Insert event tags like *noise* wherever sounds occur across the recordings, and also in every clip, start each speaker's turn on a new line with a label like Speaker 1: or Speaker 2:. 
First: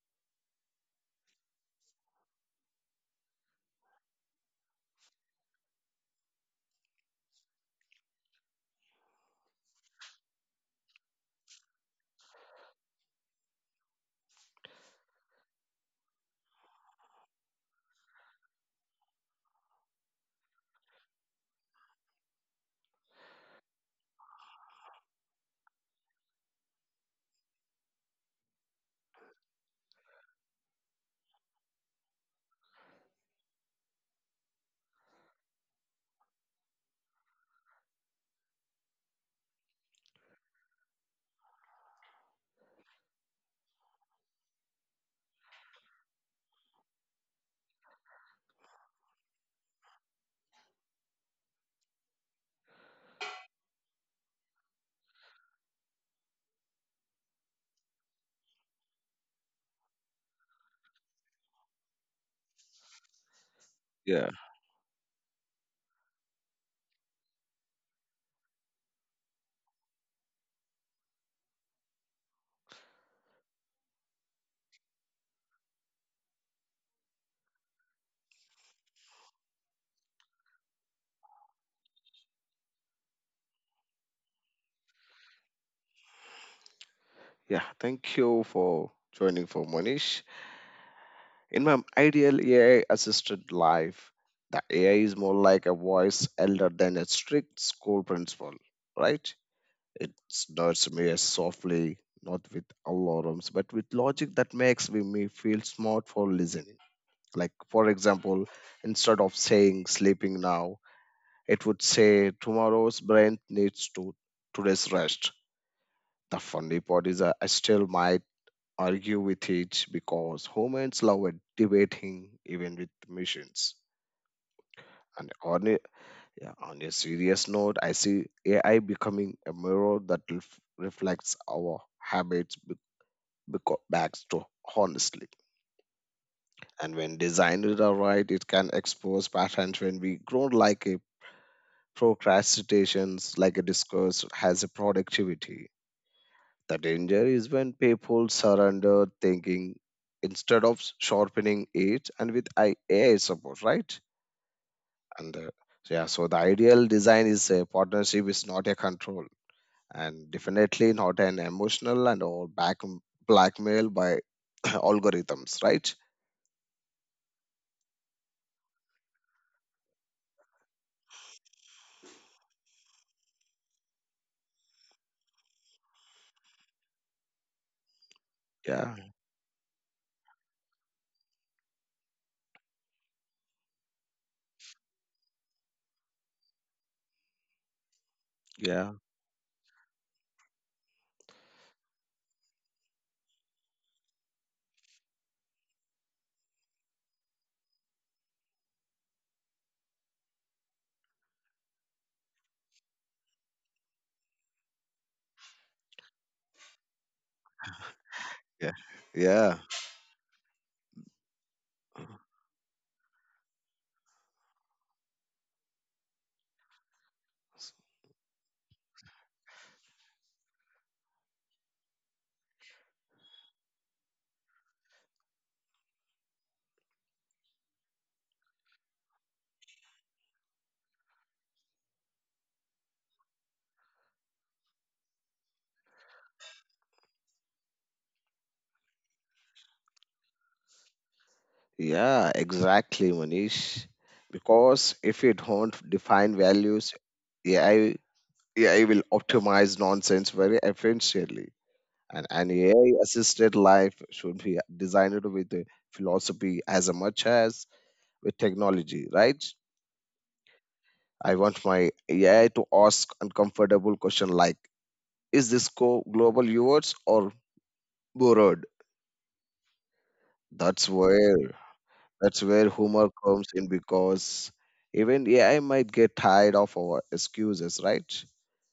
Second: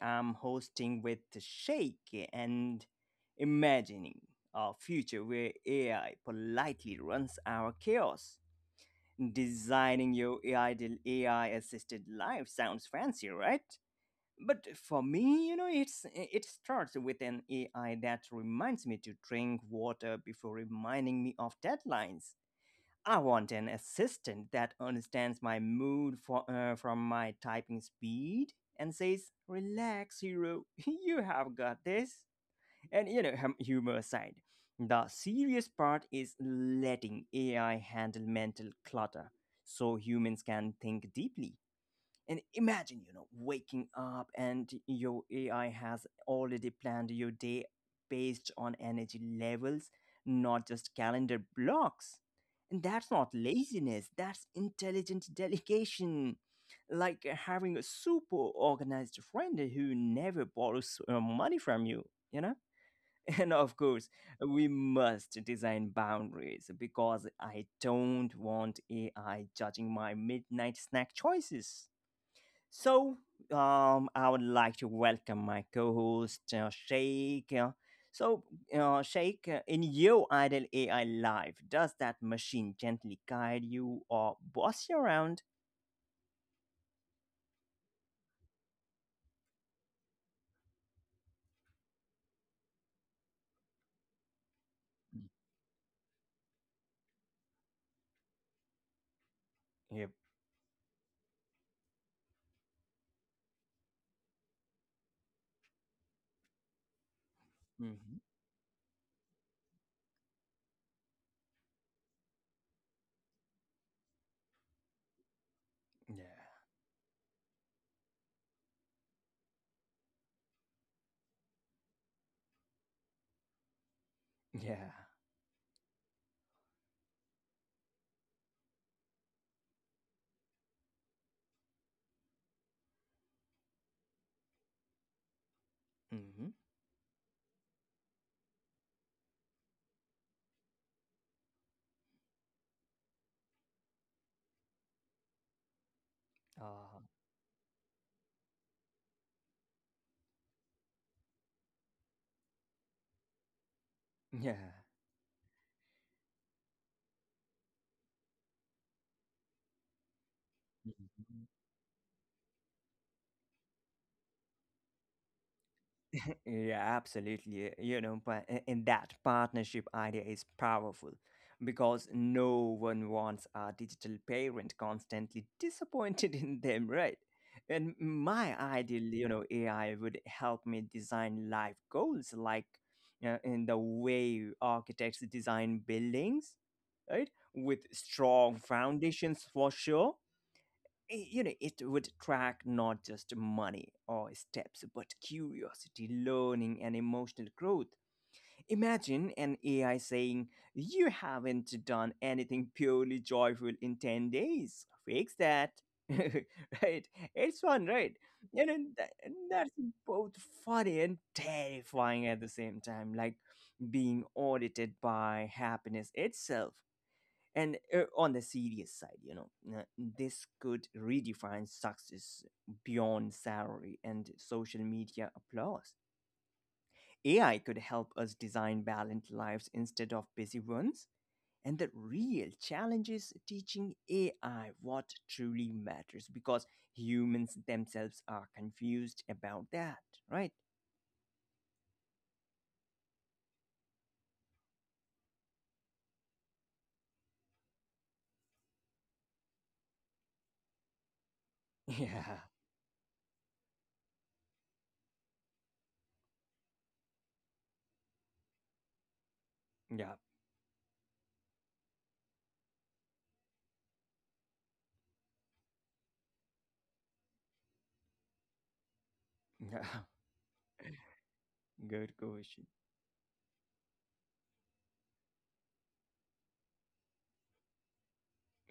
Speaker 1: I'm hosting with Shake and imagining a future where AI politely runs our chaos. Designing your ideal AI assisted life sounds fancy, right? But for me, you know, it starts with an AI that reminds me to drink water before reminding me of deadlines. I want an assistant that understands my mood from my typing speed and says, "Relax, hero, *laughs* you have got this." And you know, humor aside, the serious part is letting AI handle mental clutter so humans can think deeply. And imagine, you know, waking up and your AI has already planned your day based on energy levels, not just calendar blocks. And that's not laziness, that's intelligent delegation. Like having a super organized friend who never borrows money from you, you know? *laughs* And of course,
Speaker 2: Yeah,
Speaker 1: we must design boundaries because I don't want AI judging my midnight snack choices. So, I would like to welcome my co-host Sheikh. So, Sheikh, in your idle AI life, does that machine gently guide you or boss you around?
Speaker 2: yeah. Thank you for joining for Monish. In my ideal AI assisted life, the AI is more like a voice elder than a strict school principal, right? It
Speaker 1: Yep.
Speaker 2: nudges me softly, not with alarms, but with logic that makes me feel smart for listening. Like, for
Speaker 1: Hmm.
Speaker 2: example, instead of saying sleeping now, it would say tomorrow's brain needs to today's rest. The
Speaker 1: Yeah.
Speaker 2: funny part is I still might argue with it because humans love debating even with machines.
Speaker 1: *laughs* Yeah.
Speaker 2: And yeah, on a serious note, I see AI becoming a mirror that reflects our habits back to honestly.
Speaker 1: Hmm.
Speaker 2: And when designed are right, it can expose patterns when we grow like a procrastinations, like a discourse has a productivity. The
Speaker 1: Uh,
Speaker 2: danger is when people surrender thinking instead of sharpening it, and with AI support, right? And yeah, so the ideal design is a partnership, is not a control, and definitely
Speaker 1: yeah.
Speaker 2: not an emotional and or back blackmail by *coughs* *clears throat* algorithms, right?
Speaker 1: *laughs* Yeah, absolutely. You know, but in that, partnership idea is powerful because no one wants a digital parent constantly *laughs* disappointed in them, right? And my
Speaker 2: Yeah,
Speaker 1: ideal, you know, AI would help me design life goals like in the way architects design buildings, right? With strong
Speaker 2: yeah,
Speaker 1: foundations for sure. You know, it would track not just money or steps, but curiosity, learning and emotional growth. Imagine an AI saying, "You haven't done anything purely joyful in 10 days. Fix that." *laughs* Right? It's fun, right? You
Speaker 2: yeah,
Speaker 1: know, that,
Speaker 2: yeah.
Speaker 1: that's both funny and terrifying at the same time, like being audited by happiness itself. And on the serious side, you know, this could redefine success beyond salary and social media applause. AI could help us design balanced lives instead of busy ones. And the real challenge is teaching AI what truly matters, because humans themselves are confused about that, right?
Speaker 2: Yeah, exactly, Manish. Because if you don't define values, AI AI will optimize nonsense very efficiently.
Speaker 1: *laughs*
Speaker 2: And
Speaker 1: Yeah,
Speaker 2: an AI assisted life should be designed with a philosophy as much as with technology, right?
Speaker 1: yeah,
Speaker 2: I want my AI to ask uncomfortable question like, is this global yours or borrowed?
Speaker 1: yeah.
Speaker 2: That's where
Speaker 1: Good
Speaker 2: that's
Speaker 1: question.
Speaker 2: where humor comes in because even AI might get tired of our excuses, right?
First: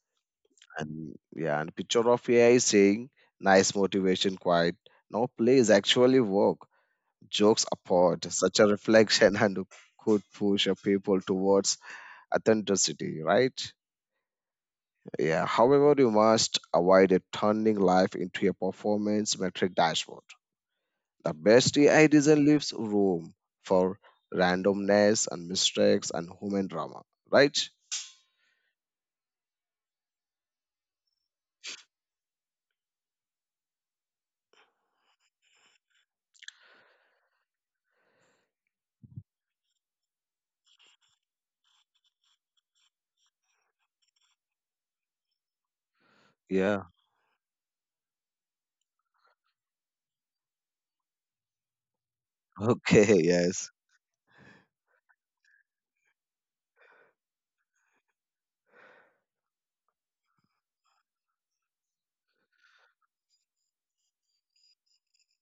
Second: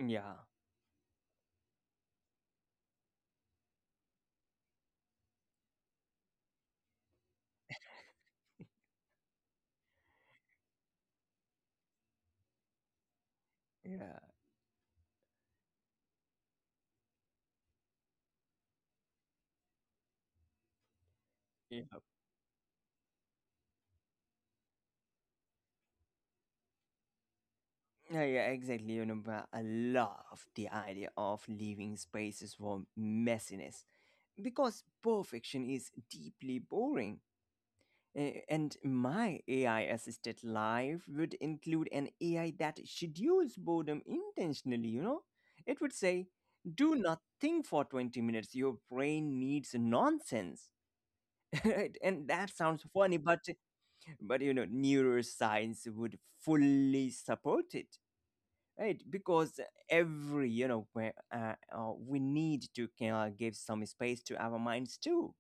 Speaker 1: Yeah,
Speaker 2: And picture of AI saying nice motivation quite. No, please actually work. Jokes apart, such a reflection *laughs* and could push a people towards authenticity, right?
Speaker 1: yeah,
Speaker 2: Yeah. However, you must avoid a turning life into a performance metric dashboard. The best
Speaker 1: yeah.
Speaker 2: AI design leaves room for randomness and mistakes and human drama, right?
Speaker 1: Yeah, yeah, exactly. You know, but I love the idea of leaving spaces for messiness, because perfection is deeply boring. Eh, and my AI assisted life would include an AI that schedules boredom intentionally, you know? It would say,
Speaker 2: Yeah. *laughs*
Speaker 1: "Do nothing for 20 minutes. Your brain needs nonsense." *laughs* Right? And that sounds
Speaker 2: Okay.
Speaker 1: funny,
Speaker 2: Yes.
Speaker 1: but you know, neuroscience would fully support it, right? Because every you know we need to give some space to our minds too.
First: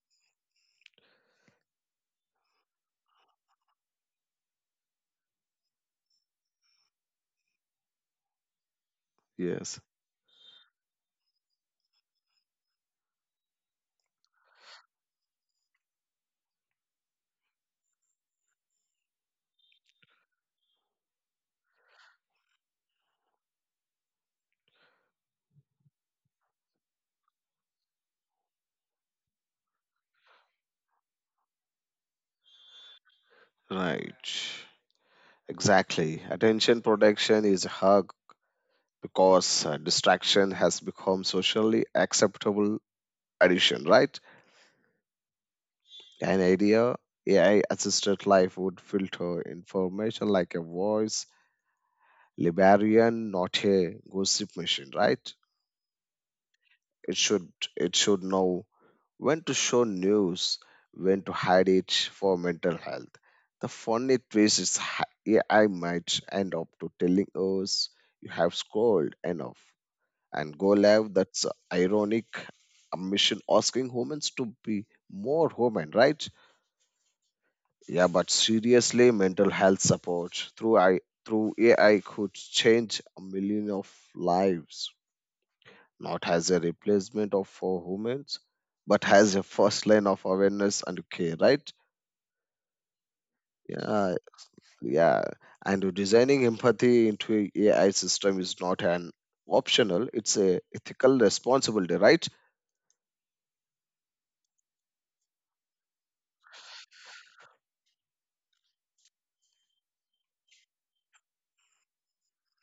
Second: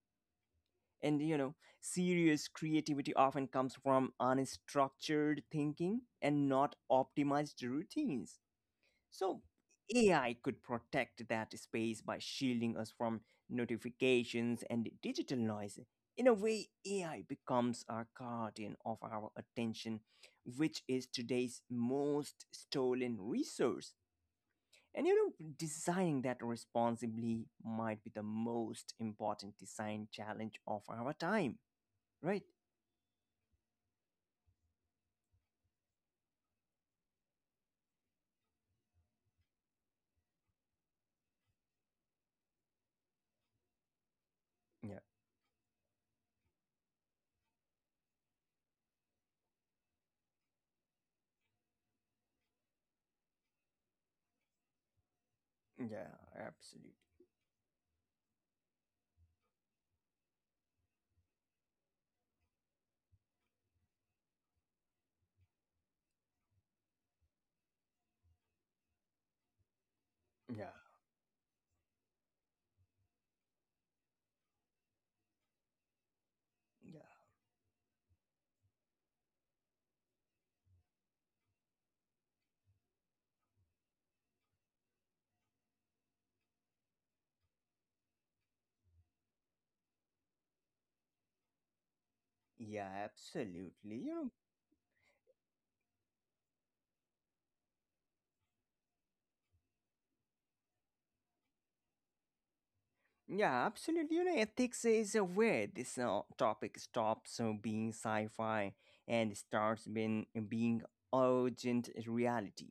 Speaker 1: And you know, serious creativity often comes from unstructured thinking and not optimized routines. So
Speaker 2: Yes.
Speaker 1: AI could protect that space by shielding us from notifications and digital noise. In a way, AI becomes our guardian of our attention, which is today's most stolen resource. And you know, designing that responsibly might be the most important design challenge of our time, right?
Speaker 2: Right. Exactly. Attention protection is hard because distraction has become socially acceptable addition, right?
Speaker 1: Yeah,
Speaker 2: An idea AI assisted life would filter information like a voice librarian, not a gossip machine, right?
Speaker 1: yeah, absolutely.
Speaker 2: It should it should know when to show news, when to hide it for mental health. The funny twist is AI might end up to telling us you have scrolled enough and
Speaker 1: Yeah,
Speaker 2: go live, that's ironic, a mission asking humans to be more human, right?
Speaker 1: yeah,
Speaker 2: Yeah, but seriously, mental health support through AI could change a million of lives, not as a replacement of for humans, but as a first line of awareness and care, right?
Speaker 1: yeah, absolutely. You
Speaker 2: Yeah,
Speaker 1: know,
Speaker 2: yeah. And designing empathy into a AI system is not an optional, it's a ethical responsibility, right?
Speaker 1: yeah, absolutely. You know, ethics is where this topic stops being sci-fi and starts being urgent reality.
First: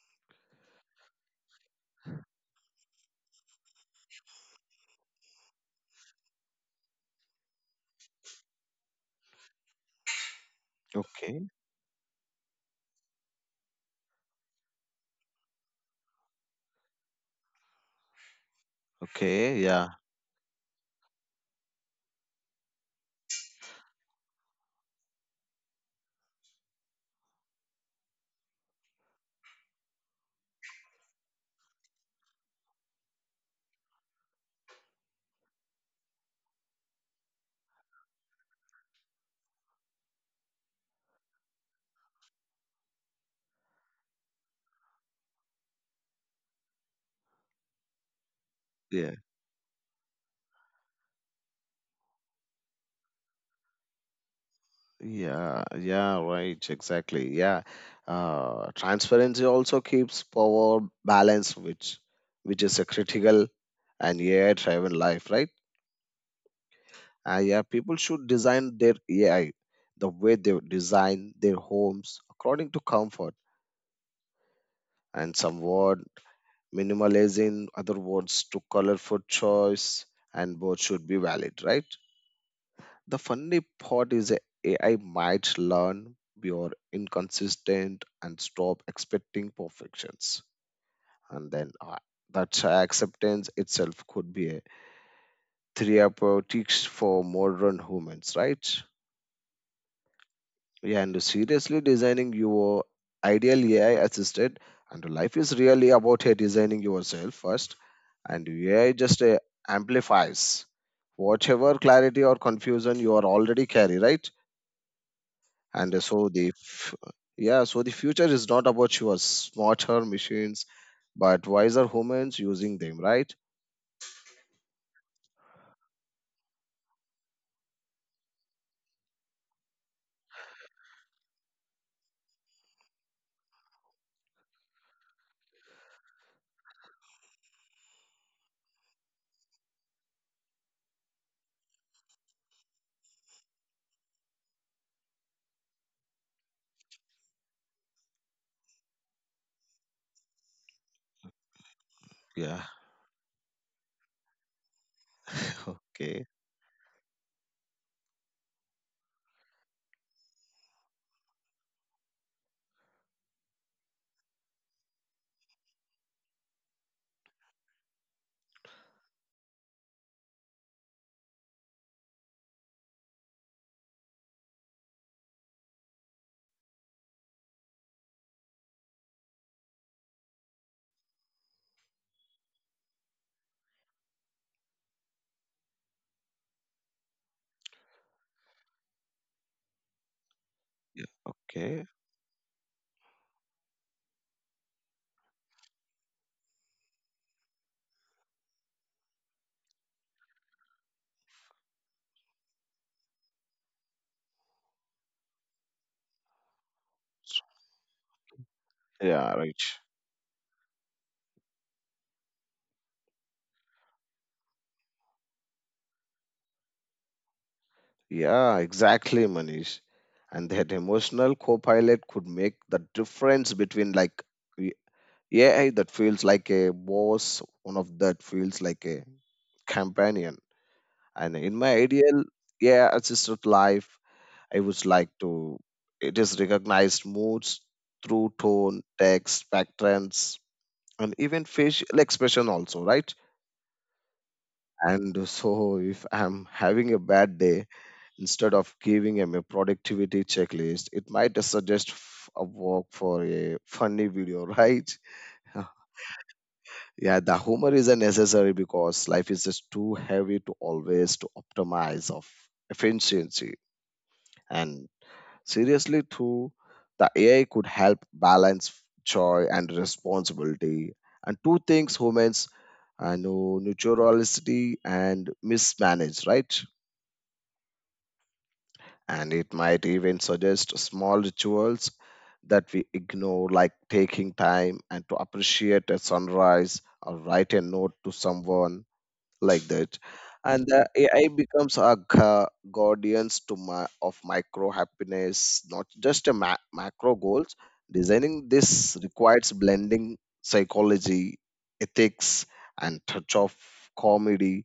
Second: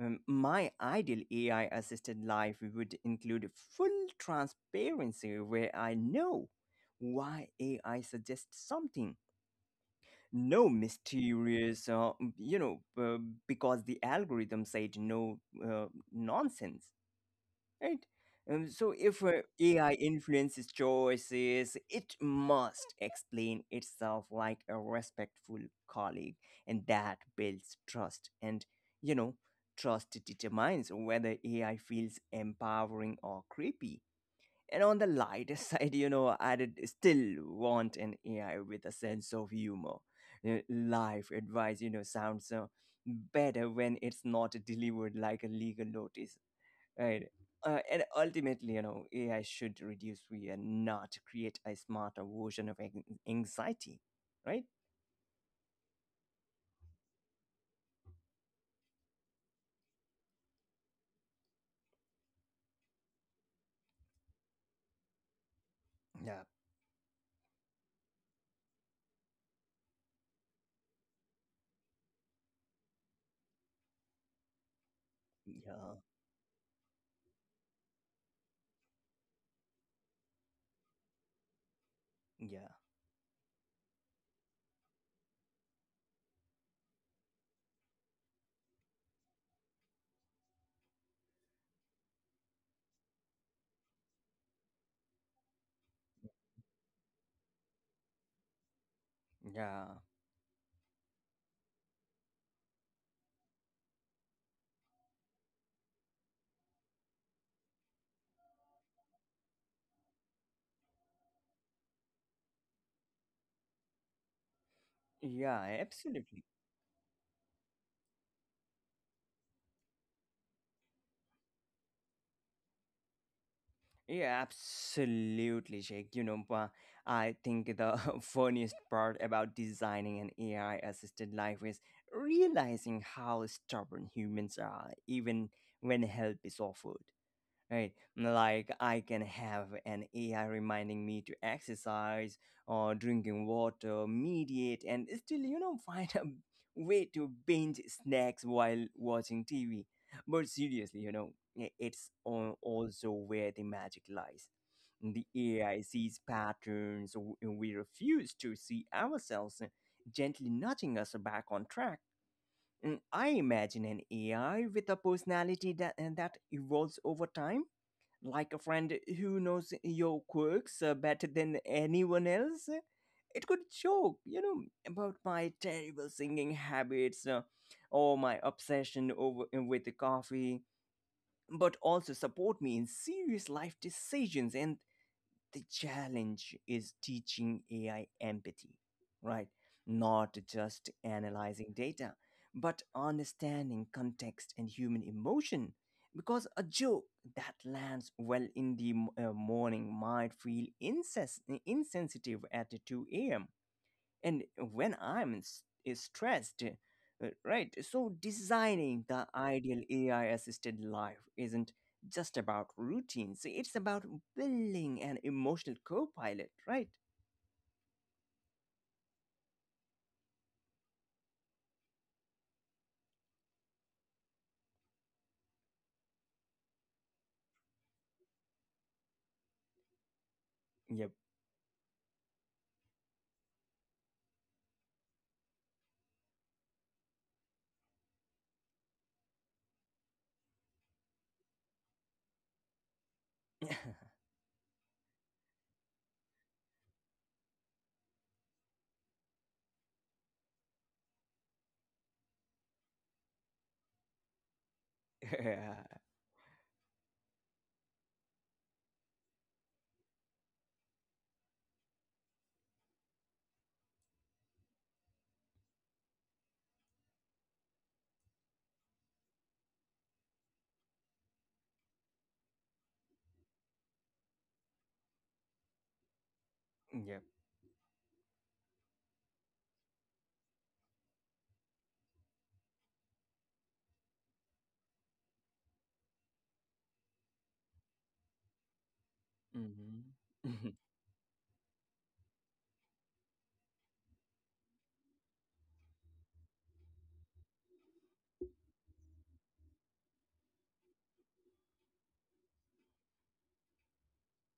Speaker 1: My ideal AI assisted life would include full transparency where I know why AI suggests something. No
Speaker 2: Okay.
Speaker 1: mysterious, "because the algorithm said no" nonsense, right? So, if
Speaker 2: Okay. Yeah.
Speaker 1: AI influences choices, it must explain itself like a respectful colleague, and that builds trust. And, you know, trust determines whether AI feels empowering or creepy. And on the lighter *laughs* side, you know, I'd still want an AI with a sense of humor. Life advice, you know, sounds better when it's not delivered like a legal notice. Right. And ultimately, you
Speaker 2: Yeah,
Speaker 1: know, AI should reduce fear, not create a smarter version of anxiety, right?
Speaker 2: yeah, yeah, right, exactly. Yeah. Transparency also keeps power balance, which is a critical and AI-driven life, right?
Speaker 1: Yeah,
Speaker 2: Yeah, people should design their AI the way they would design their homes according to comfort and
Speaker 1: yeah,
Speaker 2: somewhat minimalism, other words to colorful choice, and both should be valid, right?
Speaker 1: yeah,
Speaker 2: The funny part is AI might learn you're inconsistent and stop expecting perfections. And then that acceptance itself could be a therapeutic for modern humans, right?
Speaker 1: yeah,
Speaker 2: Yeah, and seriously designing your ideal AI assisted and life is really about designing yourself first, and AI just amplifies whatever clarity or confusion you are already carry, right?
Speaker 1: yeah,
Speaker 2: And
Speaker 1: absolutely.
Speaker 2: yeah, so the future is not about your smarter machines but wiser humans using them, right?
Speaker 1: Yeah, absolutely, Jake. You know, but I think the *laughs* funniest part about designing an AI assisted life is realizing how stubborn humans are, even when help is offered. Right, like I can have an AI reminding me to exercise or drinking water, mediate, and still, you know, *laughs* find a way to binge snacks while watching TV. But seriously, you know, it's
Speaker 2: Yeah.
Speaker 1: also where the magic lies. The
Speaker 2: *laughs*
Speaker 1: AI sees
Speaker 2: Okay.
Speaker 1: patterns we refuse to see ourselves, gently nudging us back on track. Mm, I imagine an AI with a personality that, that evolves over time, like a friend who knows your quirks better than anyone else. It could joke, you know, about my terrible singing habits or my obsession over with the coffee, but also support me in serious life decisions. And the challenge is teaching AI empathy, right? Not
Speaker 2: Yeah.
Speaker 1: just
Speaker 2: Okay.
Speaker 1: analyzing data, but understanding context and human emotion. Because a joke that lands well in the morning might feel insensitive at 2 a.m. and when is stressed. Right, so
Speaker 2: Yeah.
Speaker 1: designing the
Speaker 2: Right.
Speaker 1: ideal AI assisted life isn't just about routines, it's about building an emotional co-pilot, right?
Speaker 2: Yeah, exactly, Manish. And that emotional co-pilot could make the difference between like y- yeah, that feels like a boss one of that feels like a companion. And
Speaker 1: Yep.
Speaker 2: in my ideal, yeah, assisted life, I would like to. It is recognized moods through tone, text, patterns, and even facial expression also, right?
Speaker 1: *laughs*
Speaker 2: And so, if I'm having a bad day, instead of giving him a productivity checklist, it might suggest a walk for a funny video, right?
Speaker 1: Yeah.
Speaker 2: *laughs* Yeah, the humor is a necessary because life is just too heavy to always to optimize of efficiency. And seriously, too, the AI could help balance joy and responsibility, and two things humans know naturality and mismanage, right?
Speaker 1: Yep.
Speaker 2: And it might even suggest small rituals that we ignore, like taking time and to appreciate a sunrise or write a note to someone like that.
Speaker 1: Hmm.
Speaker 2: And
Speaker 1: *laughs*
Speaker 2: the AI becomes a guardians to my of micro happiness, not just a macro goals. Designing this requires blending psychology, ethics, and touch of comedy,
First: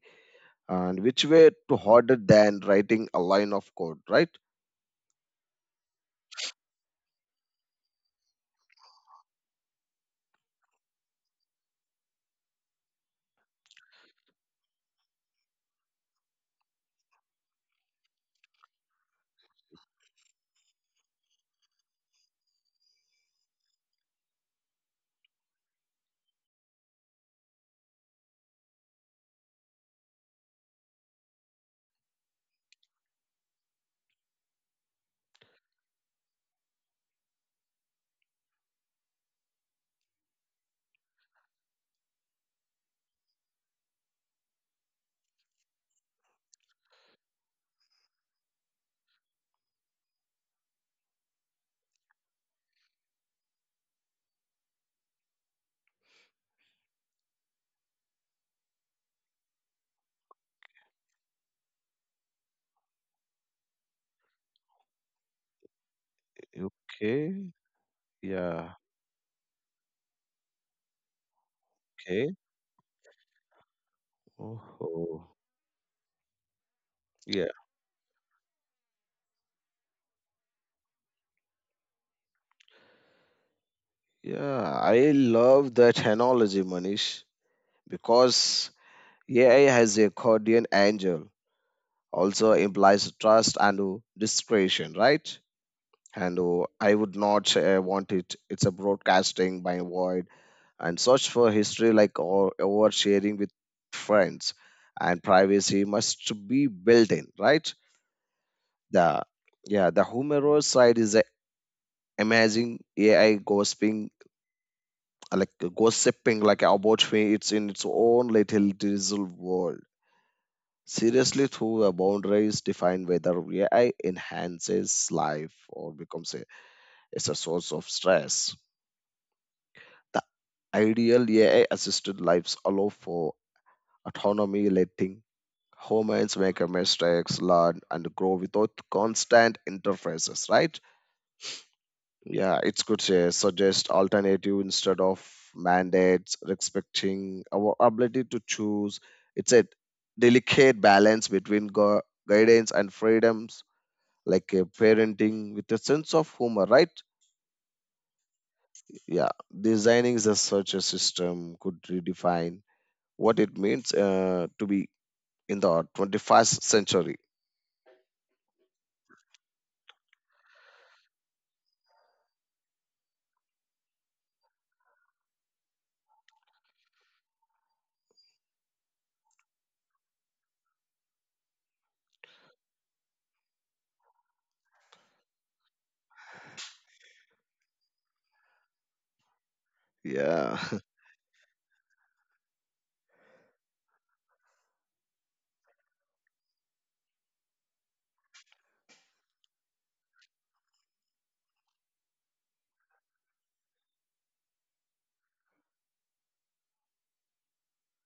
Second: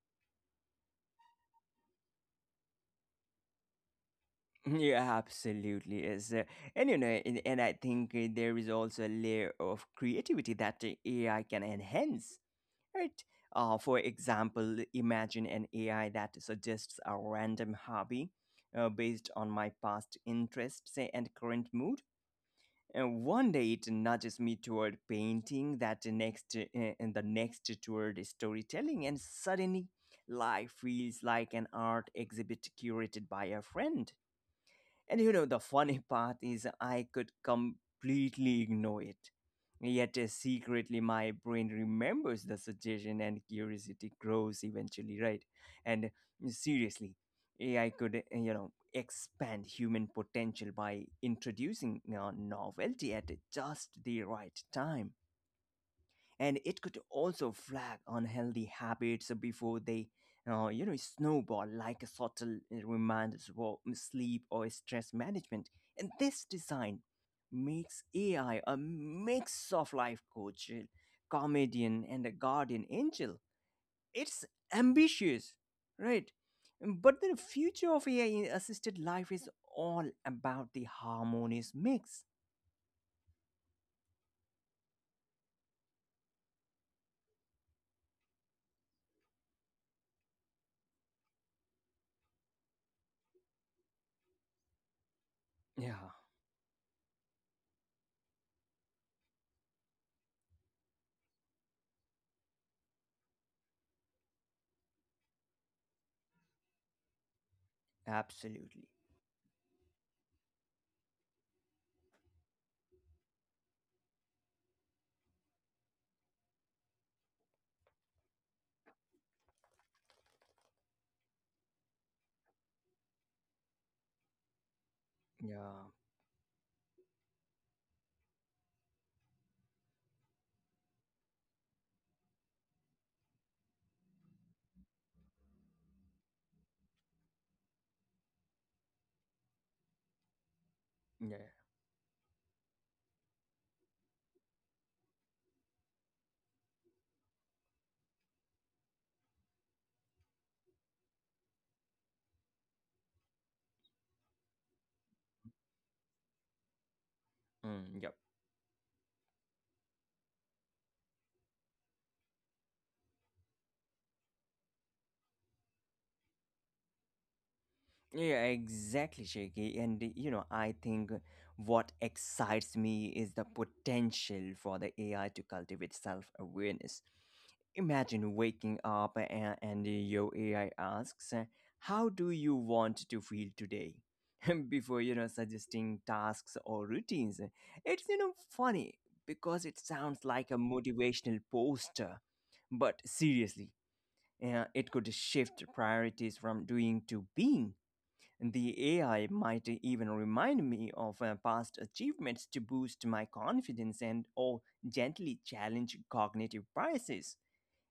Speaker 2: and which way to harder than writing a line of code, right?
Speaker 1: Yeah, absolutely is. And you know, and I think there is also a layer of creativity that AI can enhance. Right. For example, imagine an AI that suggests a random hobby based on my past interests and current mood. And one day it nudges me toward painting, and the next toward storytelling, and suddenly life feels like an art exhibit curated by a friend. And you know, the funny *laughs* part is I could completely ignore it. Yet secretly, my brain remembers the suggestion and curiosity grows eventually, right? And seriously, AI could, you know, expand human potential by introducing novelty at just the right time. And it could also flag unhealthy habits before they you know, snowball, like a subtle reminders for sleep or stress management. And this design
Speaker 2: Okay.
Speaker 1: makes AI
Speaker 2: Yeah.
Speaker 1: a mix of life coach, comedian and
Speaker 2: Okay.
Speaker 1: a guardian angel. It's
Speaker 2: Oh.
Speaker 1: ambitious, right? But the
Speaker 2: Yeah,
Speaker 1: future of AI assisted life is all about the harmonious mix.
Speaker 2: yeah, I love that analogy, Manish, because AI has a guardian angel also implies trust and discretion, right?
Speaker 1: Yeah,
Speaker 2: And I would not want it. It's a broadcasting by void and search for history like or oversharing with friends, and privacy must be built in, right?
Speaker 1: absolutely.
Speaker 2: The yeah the humorous side is a amazing AI like gossiping like about me, it's in its own little digital world. Seriously through a boundaries define whether AI enhances life
Speaker 1: Yeah,
Speaker 2: or becomes a, is a source of stress. The ideal AI assisted lives allow for autonomy, letting humans make a mistakes, learn and grow without constant interfaces, right?
Speaker 1: yeah,
Speaker 2: Yeah, it could say, suggest alternative instead of mandates, respecting our ability to choose. It's a delicate balance between guidance and freedoms, like a parenting with a sense of humor, right?
Speaker 1: mm, yeah.
Speaker 2: Yeah, designing the such a system could redefine what it means to be in the 21st century.
Speaker 1: Yeah, exactly, Shaky. And you know, I think what excites me is the potential for the AI to cultivate self awareness. Imagine waking up and your AI asks, "How do you want to feel today?" *laughs* Before, you know, suggesting tasks or routines. It's, you know, funny because it sounds
Speaker 2: Yeah,
Speaker 1: like a motivational poster. But seriously, it could shift priorities from doing to being. The AI might even remind me of past achievements to boost my confidence and or gently challenge cognitive biases.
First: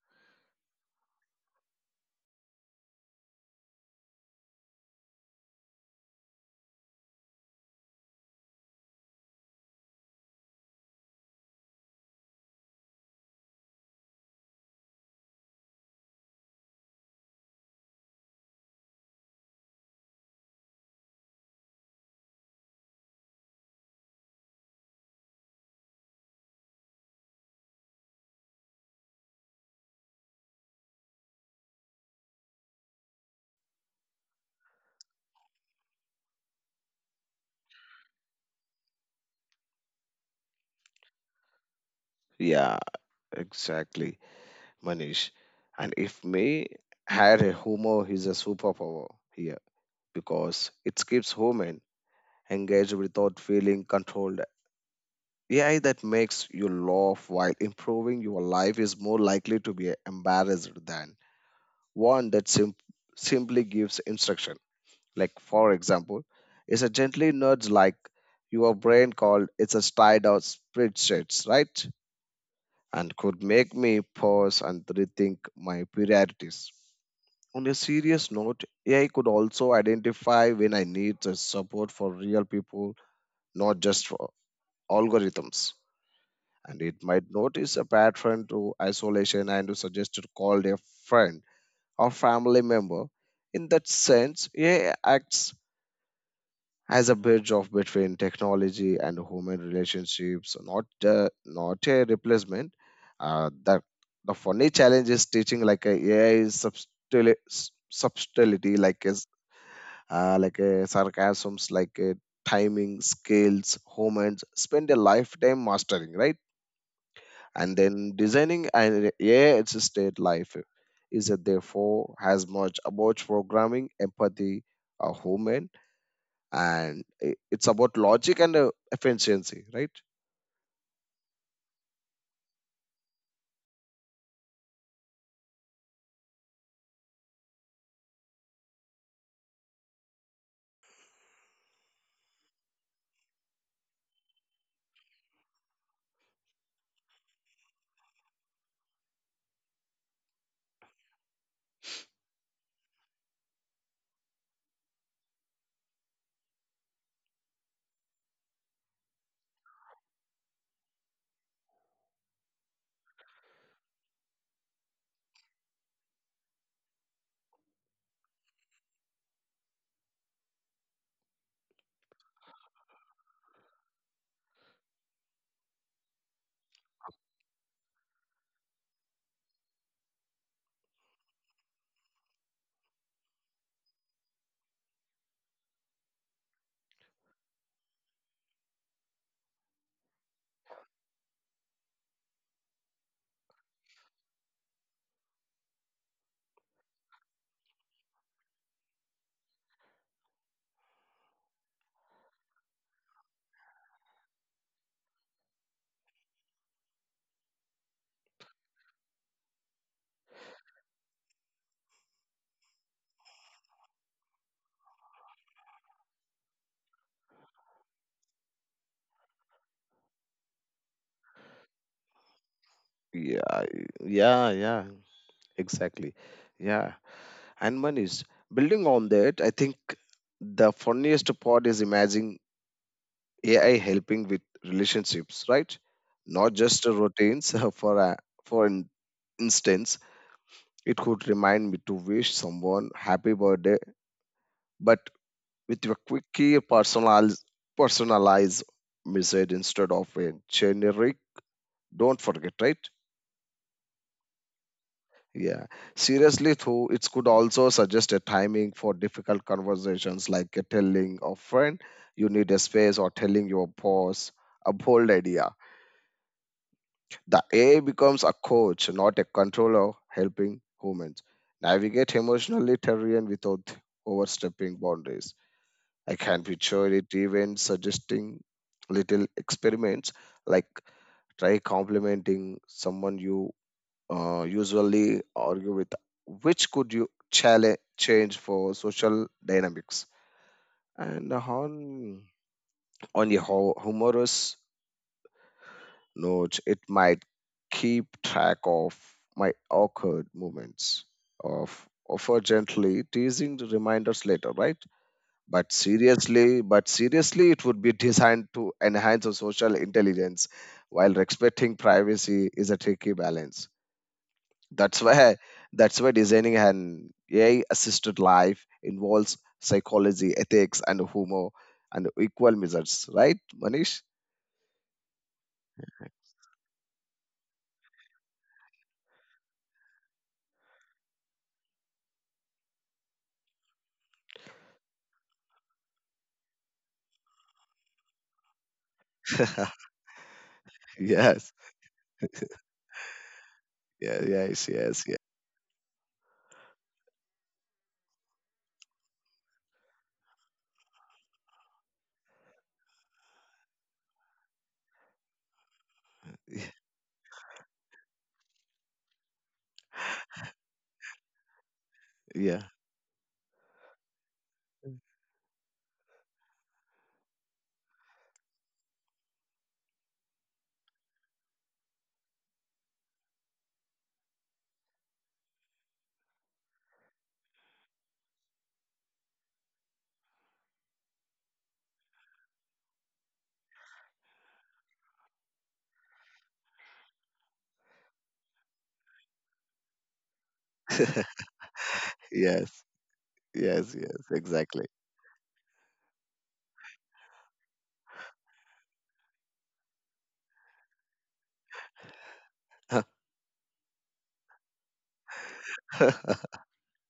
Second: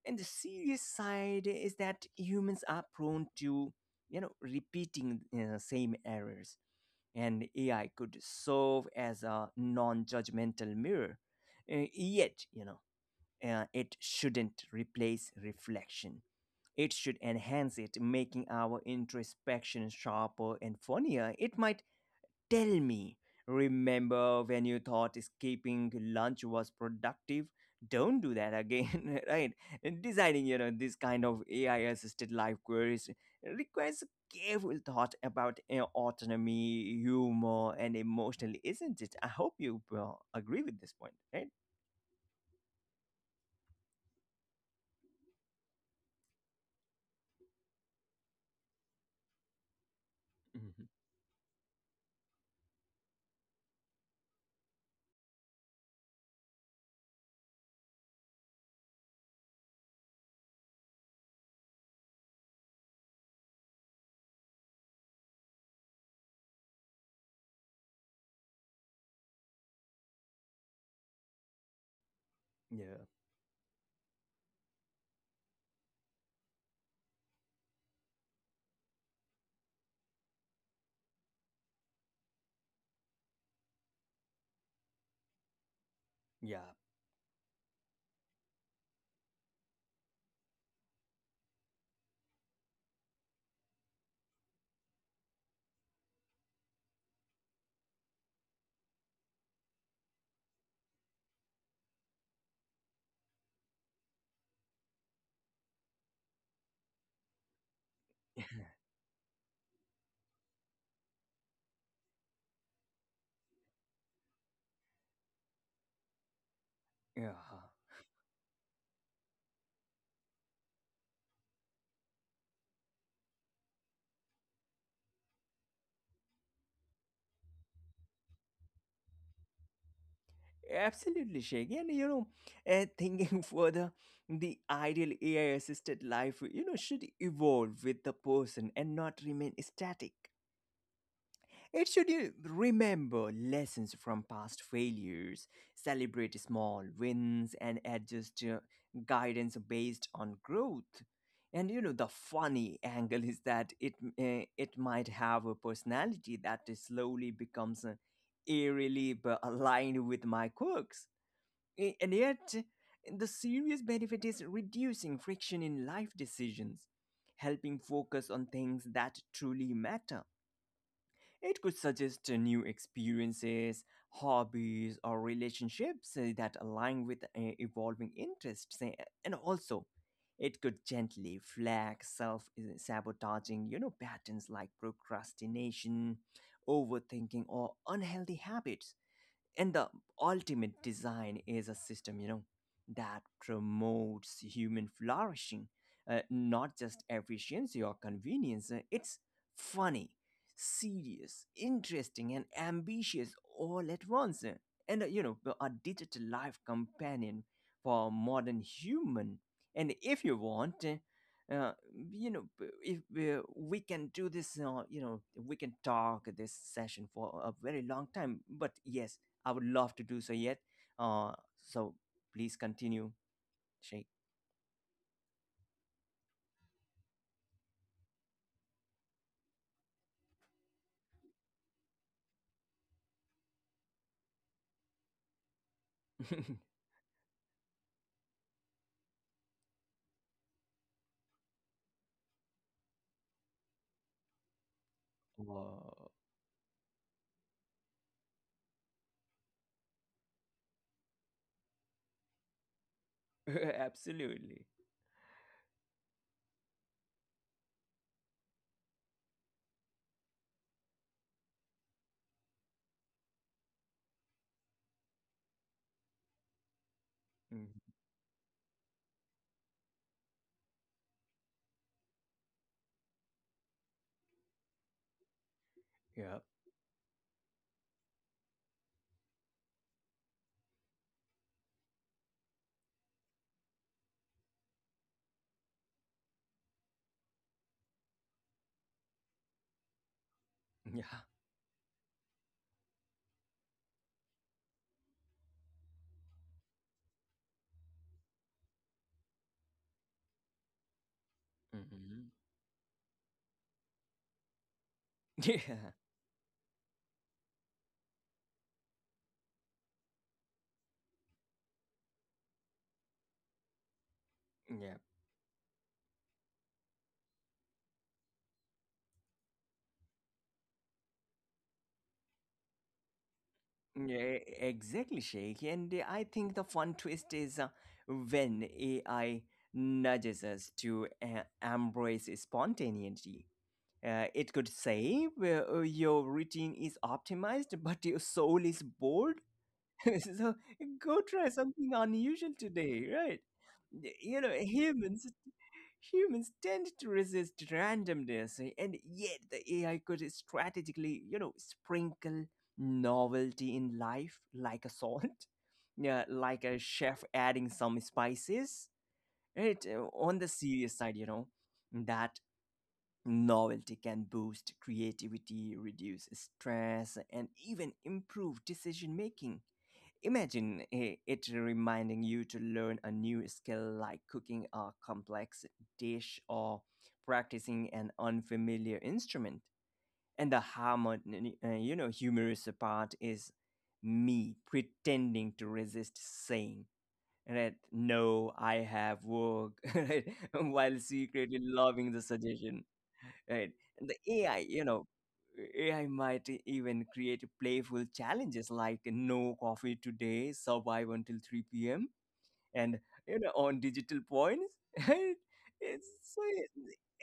Speaker 1: And the serious side is that humans are prone to, you know, repeating same errors, and AI could serve as a non-judgmental mirror. Yet, you know, it shouldn't replace reflection. It should enhance it, making our introspection sharper and funnier. It might tell me, "Remember when you thought skipping lunch was productive? Don't do that again," *laughs* right? And designing, you know, this kind of AI assisted life queries requires careful thought about you know, autonomy, humor, and emotional, isn't it? I hope you agree with this point, right?
Speaker 2: *laughs* yeah, exactly, Manish. And if me had a humor, he's a superpower here because
Speaker 1: Mhm.
Speaker 2: it keeps human engaged without feeling controlled. AI that makes you laugh while improving your life is more likely to be embarrassed than one that simply gives instruction. Like, for example, it's a gently nudge like your brain called it's a tied out spreadsheets, right?
Speaker 1: Yeah,
Speaker 2: And could make me pause and rethink my priorities. On a serious note, AI could also identify when I need the support for real people, not just for algorithms.
Speaker 1: yeah,
Speaker 2: And it might notice a pattern to isolation and to suggest to call a friend or family member. In that sense, AI acts as a bridge of between technology and human relationships, not not a replacement. Uh, the the funny challenge is teaching like a AI is
Speaker 1: *laughs*
Speaker 2: subtlety, like is like a sarcasms, like a timing, scales, humans spend a lifetime mastering, right?
Speaker 1: yeah.
Speaker 2: And then designing an AI assisted life is therefore has much about programming, empathy, a human, and it's about logic and efficiency, right?
Speaker 1: Absolutely, Sheikh. And you know, thinking *laughs* further, the ideal AI assisted life, you know, should evolve with the person and not remain static. It should you remember lessons from past failures, celebrate small wins, and adjust guidance based on growth. And you know, the funny angle is that it it might have a personality that is slowly becomes eerily aligned with my quirks. And yet the serious benefit is reducing friction in life decisions, helping focus on things that truly matter. It could suggest new experiences, hobbies, or relationships that align with evolving interests. And also, it could gently flag self sabotaging, you know, patterns like procrastination, overthinking, or unhealthy habits. And the ultimate design is a system, you know, that promotes human flourishing, not just efficiency or convenience. It's funny, serious, interesting and ambitious all at once. And you know, a digital life companion for modern human. And if you want uh, you know, if uh, we can do this, you know, we can talk this session for a very long time, but yes, I would love to do so yet. Uh, so please continue,
Speaker 2: Yeah,
Speaker 1: Sheikh.
Speaker 2: yeah, yeah, exactly. Yeah, and Manish, building on that, I think the funniest part is imagining AI helping with relationships, right? Not
Speaker 1: *laughs*
Speaker 2: just routines. *laughs* For instance, it could remind me to wish someone happy birthday, but with
Speaker 1: Wow.
Speaker 2: a quickie personalized message instead of a generic. Don't forget, right?
Speaker 1: *laughs* Absolutely.
Speaker 2: Yeah. Seriously, though, it could also suggest a timing for difficult conversations, like a telling a friend you need a space or telling your boss a bold idea. The
Speaker 1: Mm,
Speaker 2: A becomes a coach, not a controller, helping humans navigate emotionally terrain without overstepping boundaries. I
Speaker 1: yeah.
Speaker 2: can picture it even suggesting little experiments like try complimenting someone you usually argue with, which could you challenge change for social dynamics.
Speaker 1: Yeah.
Speaker 2: And on a humorous note, it might keep track of my awkward moments of
Speaker 1: Hmm.
Speaker 2: offer gently teasing the reminders later, right?
Speaker 1: *laughs* Yeah.
Speaker 2: But seriously, it would be designed to enhance our social intelligence while respecting privacy is a tricky balance.
Speaker 1: Yeah.
Speaker 2: That's why that's why designing an AI assisted life involves psychology, ethics, and humor, and equal measures, right, Manish?
Speaker 1: Yeah, exactly, Sheikh. And I think the fun twist is when AI nudges us to embrace spontaneity. It could say, "Well, your routine is optimized, but your soul is bored.
Speaker 2: *laughs*
Speaker 1: *laughs* So go try
Speaker 2: Yes.
Speaker 1: something unusual today," right?
Speaker 2: Yeah,
Speaker 1: You know,
Speaker 2: yes, yes,
Speaker 1: humans
Speaker 2: yeah,
Speaker 1: humans tend to resist randomness, eh, and yet the ai could strategically, sprinkle novelty in life like a salt. *laughs* Yeah, like a chef adding some spices, right. On the serious side, that
Speaker 2: yeah.
Speaker 1: novelty can boost creativity, reduce stress, and even improve decision making. Imagine it reminding you to learn a new skill, like cooking a complex dish or practicing an unfamiliar instrument. And the harmony, humorous part is me pretending to resist, saying, "Right, no, I have work." *laughs* Right, while
Speaker 2: *laughs*
Speaker 1: secretly loving the suggestion,
Speaker 2: Yes,
Speaker 1: right. And
Speaker 2: yes,
Speaker 1: the
Speaker 2: yes,
Speaker 1: ai you
Speaker 2: exactly.
Speaker 1: know ai might even create playful challenges like, "No coffee today, survive until 3 p.m." And, on digital points. *laughs* And it's so.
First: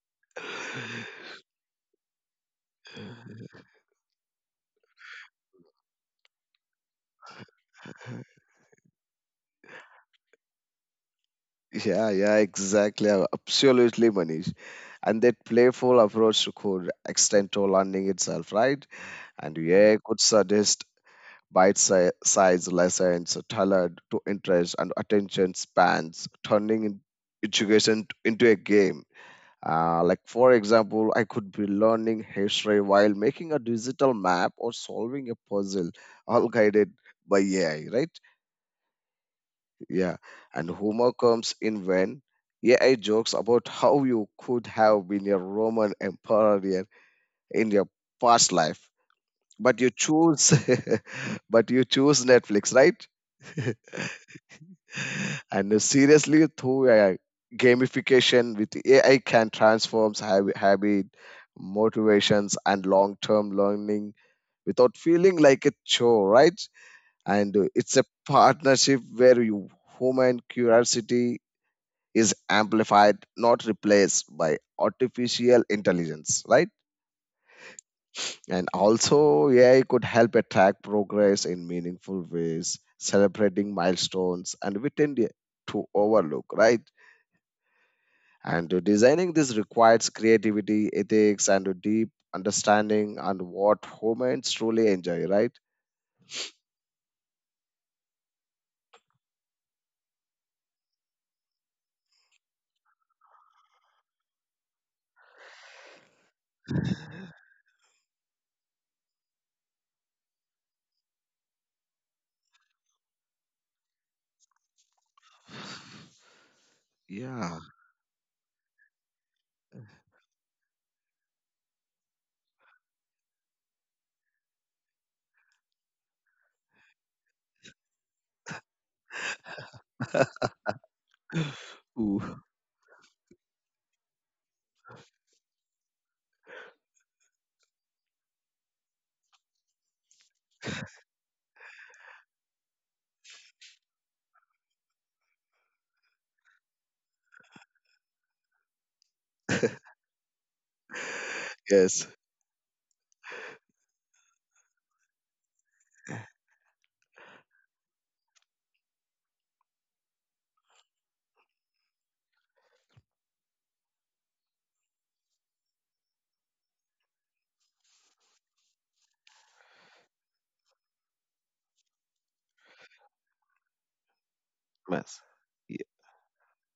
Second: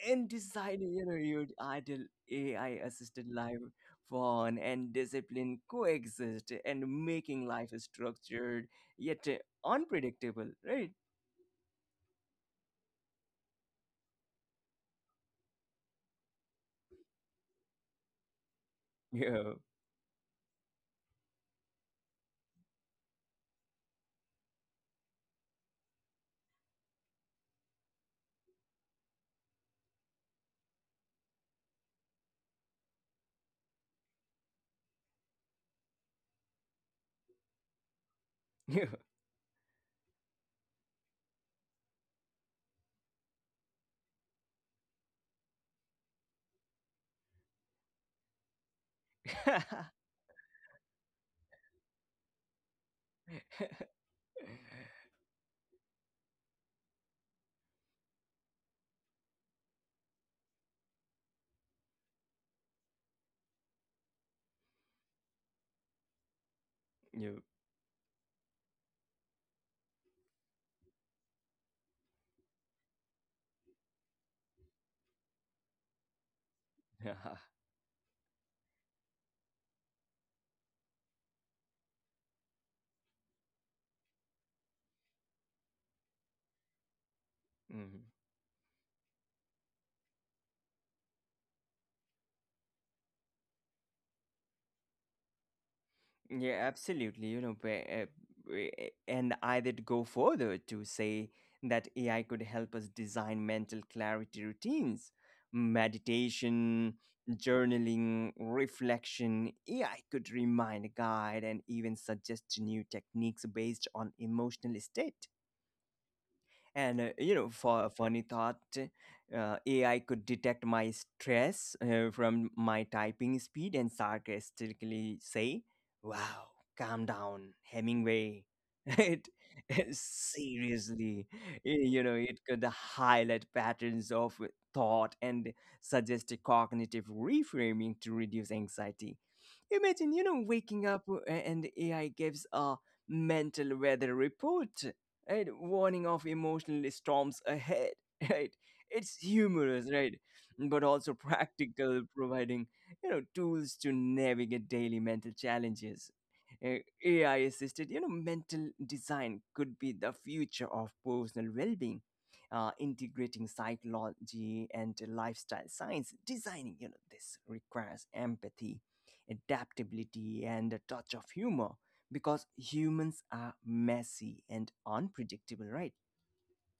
Speaker 1: And design,
Speaker 2: *laughs*
Speaker 1: your ideal ai assisted life, fun and discipline coexist, and making life structured yet unpredictable, right?
Speaker 2: Yeah, yeah, exactly. Absolutely, Manish. And that playful approach could extend to learning itself, right?
Speaker 1: Yeah,
Speaker 2: And yeah, could suggest bite-sized lessons tailored to interest and attention spans, turning education into a game. Like, for example, I could be learning history while making a digital map or solving a puzzle, all guided by AI, right?
Speaker 1: yeah.
Speaker 2: Yeah, and humor comes in when AI jokes about how you could have been a Roman emperor in your past life, but you
Speaker 1: *laughs*
Speaker 2: choose, *laughs* but you choose Netflix, right? *laughs* And seriously, through gamification with AI can transforms habit, motivations, and long-term learning without feeling like a chore, right?
Speaker 1: Yeah.
Speaker 2: And it's a partnership where you human curiosity is amplified, not replaced by artificial intelligence, right?
Speaker 1: *laughs* Yeah.
Speaker 2: And also, AI could help track progress in meaningful ways, celebrating milestones, and we tend to overlook, right?
Speaker 1: Mhm.
Speaker 2: And designing this requires creativity, ethics, and a deep understanding on what humans truly enjoy, right?
Speaker 1: Yeah, absolutely. You know, but, and I did go further to say that AI could help us design mental clarity routines, meditation, journaling, reflection. AI could remind, guide, and even suggest new techniques based on emotional state. And,
Speaker 2: Yeah.
Speaker 1: for a funny thought, AI could detect my stress from my typing speed and sarcastically say, "Wow, calm down, Hemingway." *laughs* It. *laughs*
Speaker 2: *laughs*
Speaker 1: Seriously,
Speaker 2: Ooh.
Speaker 1: it could highlight patterns of thought and suggest a cognitive reframing to reduce anxiety. Imagine, waking up and AI gives a mental weather report, right? Warning of emotional storms ahead. *laughs* Right? It's humorous, right? But also practical,
Speaker 2: Yes.
Speaker 1: providing, tools to navigate daily mental challenges. AI assisted, mental design could be the future of personal well being. Integrating psychology and lifestyle science, designing, this requires empathy, adaptability, and a touch of humor, because humans are messy and
Speaker 2: Yes.
Speaker 1: unpredictable, right?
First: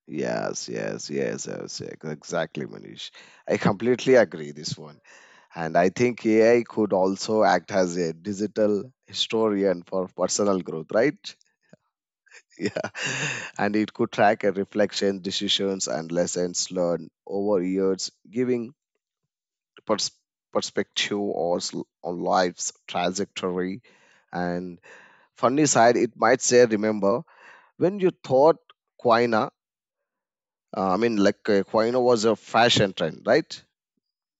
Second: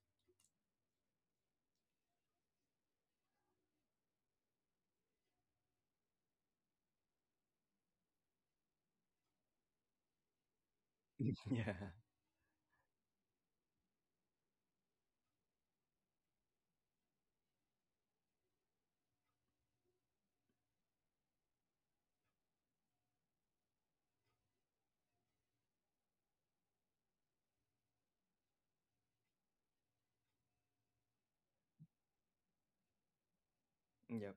Speaker 2: Yes, yes, yes, I was exactly, Manish. I completely agree this one. And I think AI could also act as a digital historian for personal growth, right?
Speaker 1: *laughs* Yeah.
Speaker 2: *laughs* Yeah. And it could track a reflection, decisions, and lessons learned over years, giving pers- perspective on life's trajectory. And funny side, it might say, remember, when you thought quina I mean, like Quino was a fashion trend, right?
Speaker 1: Yep.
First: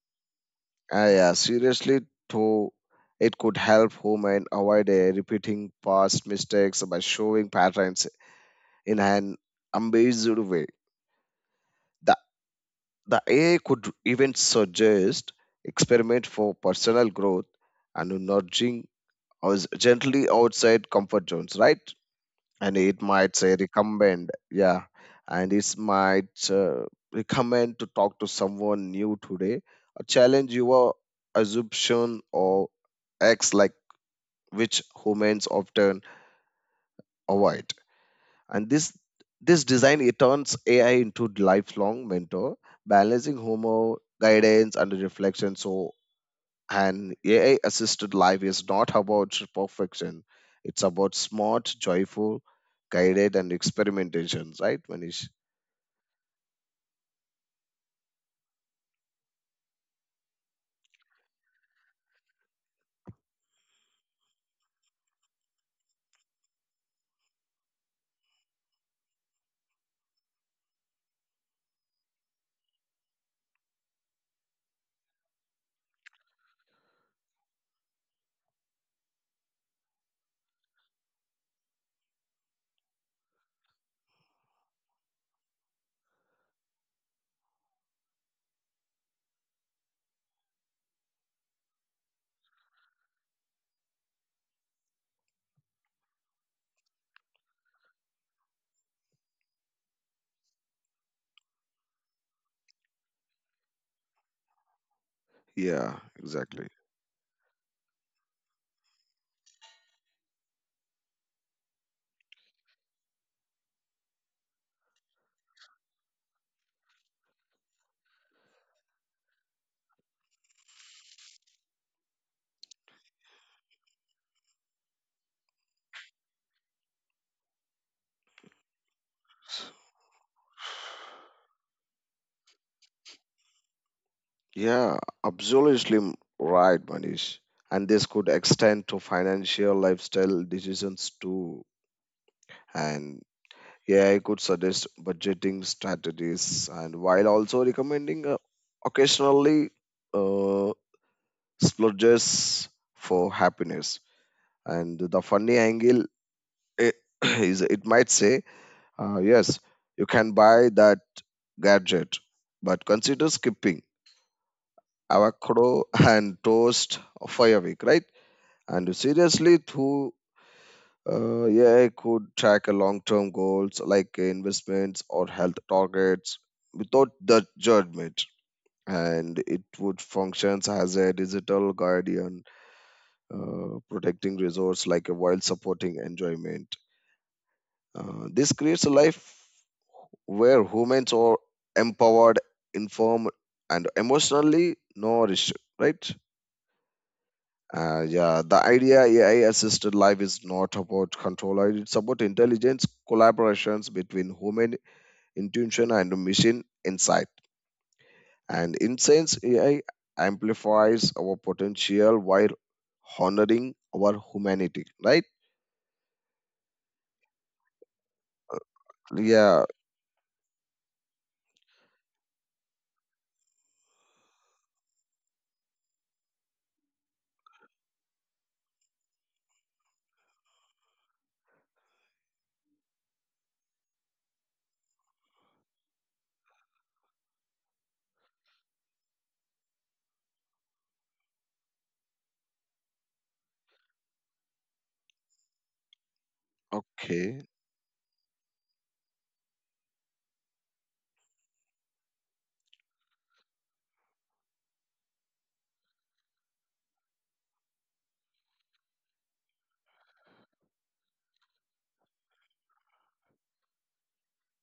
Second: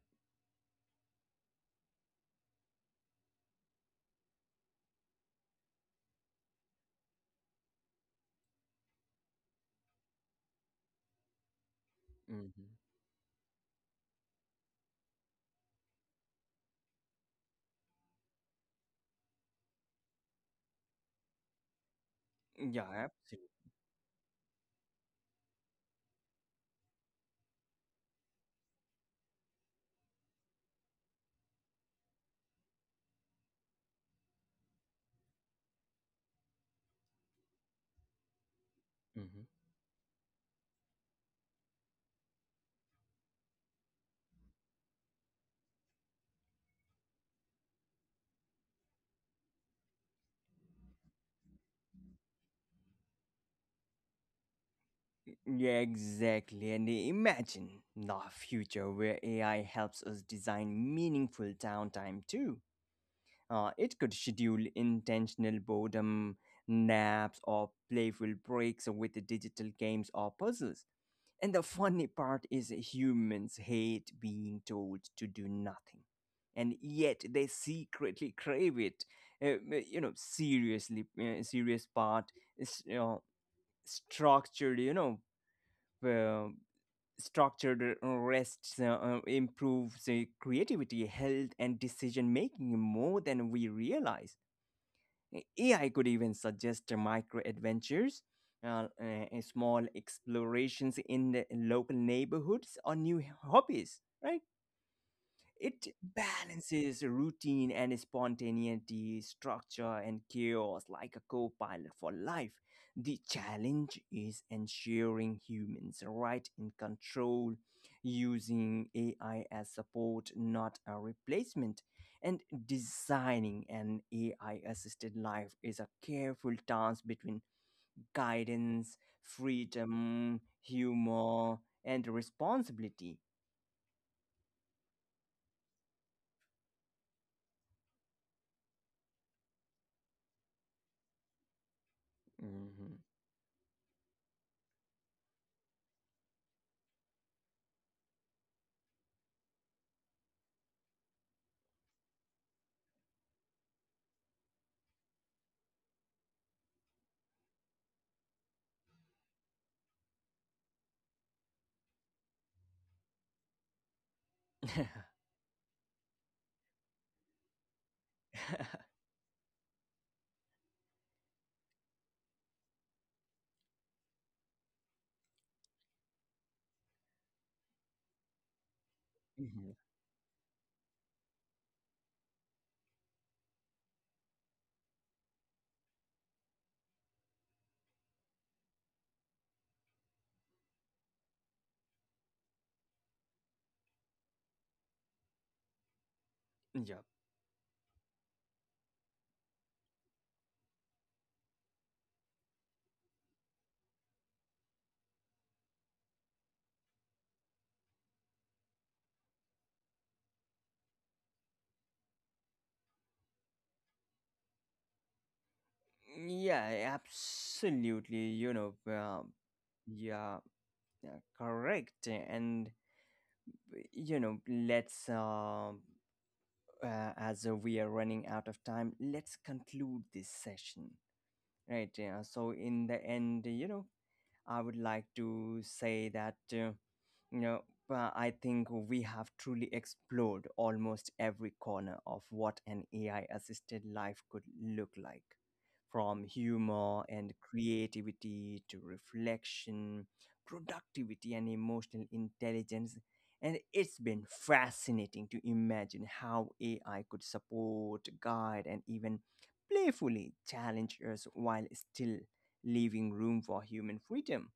Speaker 2: Yeah, seriously, to it could help women avoid repeating past mistakes by showing patterns in an ambiguous way. The
Speaker 1: Mm-hmm.
Speaker 2: the AI could even suggest experiment for personal growth and nudging us gently outside comfort zones, right? and
Speaker 1: Yeah,
Speaker 2: it might
Speaker 1: absolutely.
Speaker 2: say recommend yeah and it might recommend to talk to someone new today, or challenge your assumption or acts like, which humans often avoid. And this design, it turns AI into lifelong mentor, balancing humor, guidance and reflection. So, and AI assisted life is not about perfection, it's about smart, joyful, guided, and experimentation, right, Manish?
Speaker 1: Mm-hmm. Yeah, exactly. And imagine the future where AI helps us design meaningful downtime too. It could schedule intentional boredom, naps, or playful breaks with the digital games or puzzles. And the funny part is, humans hate being told to do nothing. And yet they secretly crave it. Seriously, serious part is, structured, you know, uh, structured rests improves creativity, health, and decision making more than we realize. AI could even suggest micro adventures, small explorations in the local neighborhoods, or new hobbies, right? It
Speaker 2: Yeah, exactly.
Speaker 1: balances routine and spontaneity, structure and chaos, like a co pilot for life. The challenge is ensuring humans are right in control, using AI as support, not a replacement. And designing an AI assisted life is a careful dance between guidance, freedom, humor, and responsibility.
Speaker 2: Yeah, absolutely right, Manish. And this could extend to financial lifestyle decisions too.
Speaker 1: Mhm.
Speaker 2: And yeah, I could suggest budgeting strategies, and while also recommending occasionally uh, splurges for happiness. And the funny angle i- *clears throat* is it might say, yes, you can buy that gadget but consider skipping
Speaker 1: *laughs*
Speaker 2: avocado *laughs* and toast for a week, right? And seriously through yeah, I could track a long-term goals like investments or health targets without the judgment. And it
Speaker 1: Mhm.
Speaker 2: would functions as a digital guardian, protecting resource like while supporting enjoyment. This creates a life where humans are empowered, informed, and emotionally nourished, right?
Speaker 1: Yeah.
Speaker 2: Yeah, the idea AI assisted life is not about control, right? It's about intelligence, collaborations between human intuition and machine insight. And in sense, AI amplifies our potential while honoring our humanity, right?
Speaker 1: Yeah, absolutely. You know,
Speaker 2: Yeah,
Speaker 1: yeah, yeah, correct. And, you know, as we are running out of time, let's conclude this session. Right. Yeah. So, in the end, I would like to say that you know I think we have truly explored almost every corner of what an AI assisted life could look like, from humor
Speaker 2: okay.
Speaker 1: and creativity to reflection, productivity, and emotional intelligence. And it's been fascinating to imagine how AI could support, guide, and even playfully challenge us, while still leaving room for human freedom.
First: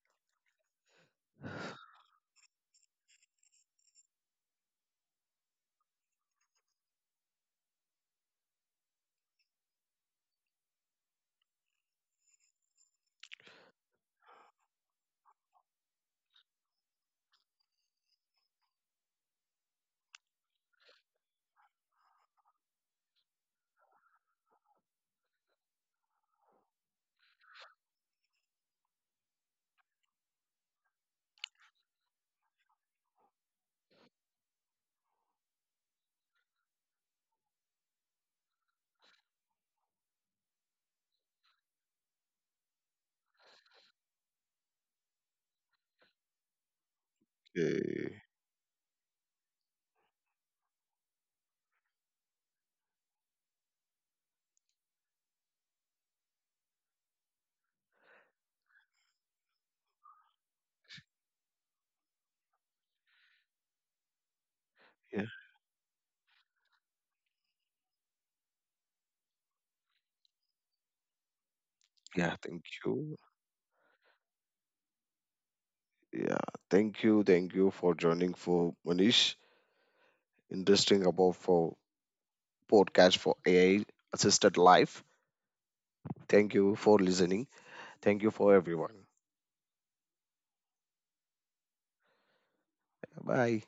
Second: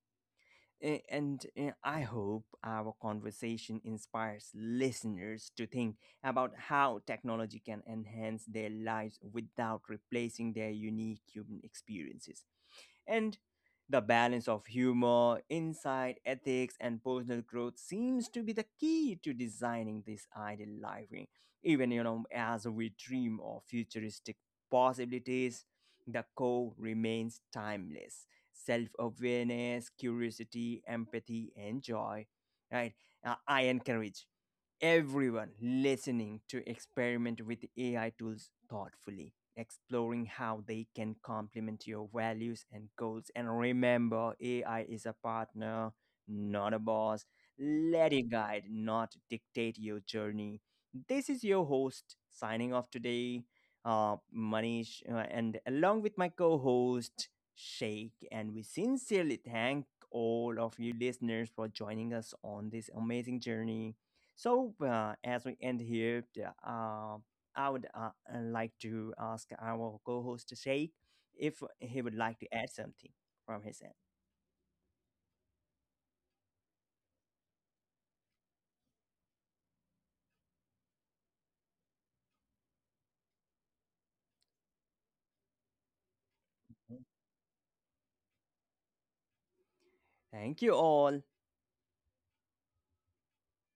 Speaker 1: And I hope our conversation inspires listeners to think about how technology can enhance their lives without replacing their unique human experiences. And the balance of humor, insight, ethics, and personal growth seems to be the key to designing this ideal life. Eh. Even, as we dream of futuristic possibilities, the core remains timeless. Self-awareness, curiosity, empathy, and joy. Right? I encourage everyone listening to experiment with AI tools thoughtfully, exploring how they can complement your values and goals. And remember, AI is a partner, not a boss. Let
Speaker 2: Okay.
Speaker 1: it guide, not dictate your journey. This is your host signing off today, Manish, and along with my co host, Sheikh. And we sincerely thank all of you listeners for joining us on this amazing journey. So,
Speaker 2: Yeah,
Speaker 1: as we end here, uh, I would like to ask our co host Sheikh if he would like
Speaker 2: yeah,
Speaker 1: to add
Speaker 2: thank
Speaker 1: something
Speaker 2: you.
Speaker 1: from his end.
Speaker 2: Yeah, thank you for joining for Manish. Interesting about for podcast for AI assisted life. Thank you for
Speaker 1: Mhm.
Speaker 2: listening. Thank you for everyone.
Speaker 1: Thank you all.
Speaker 2: Bye.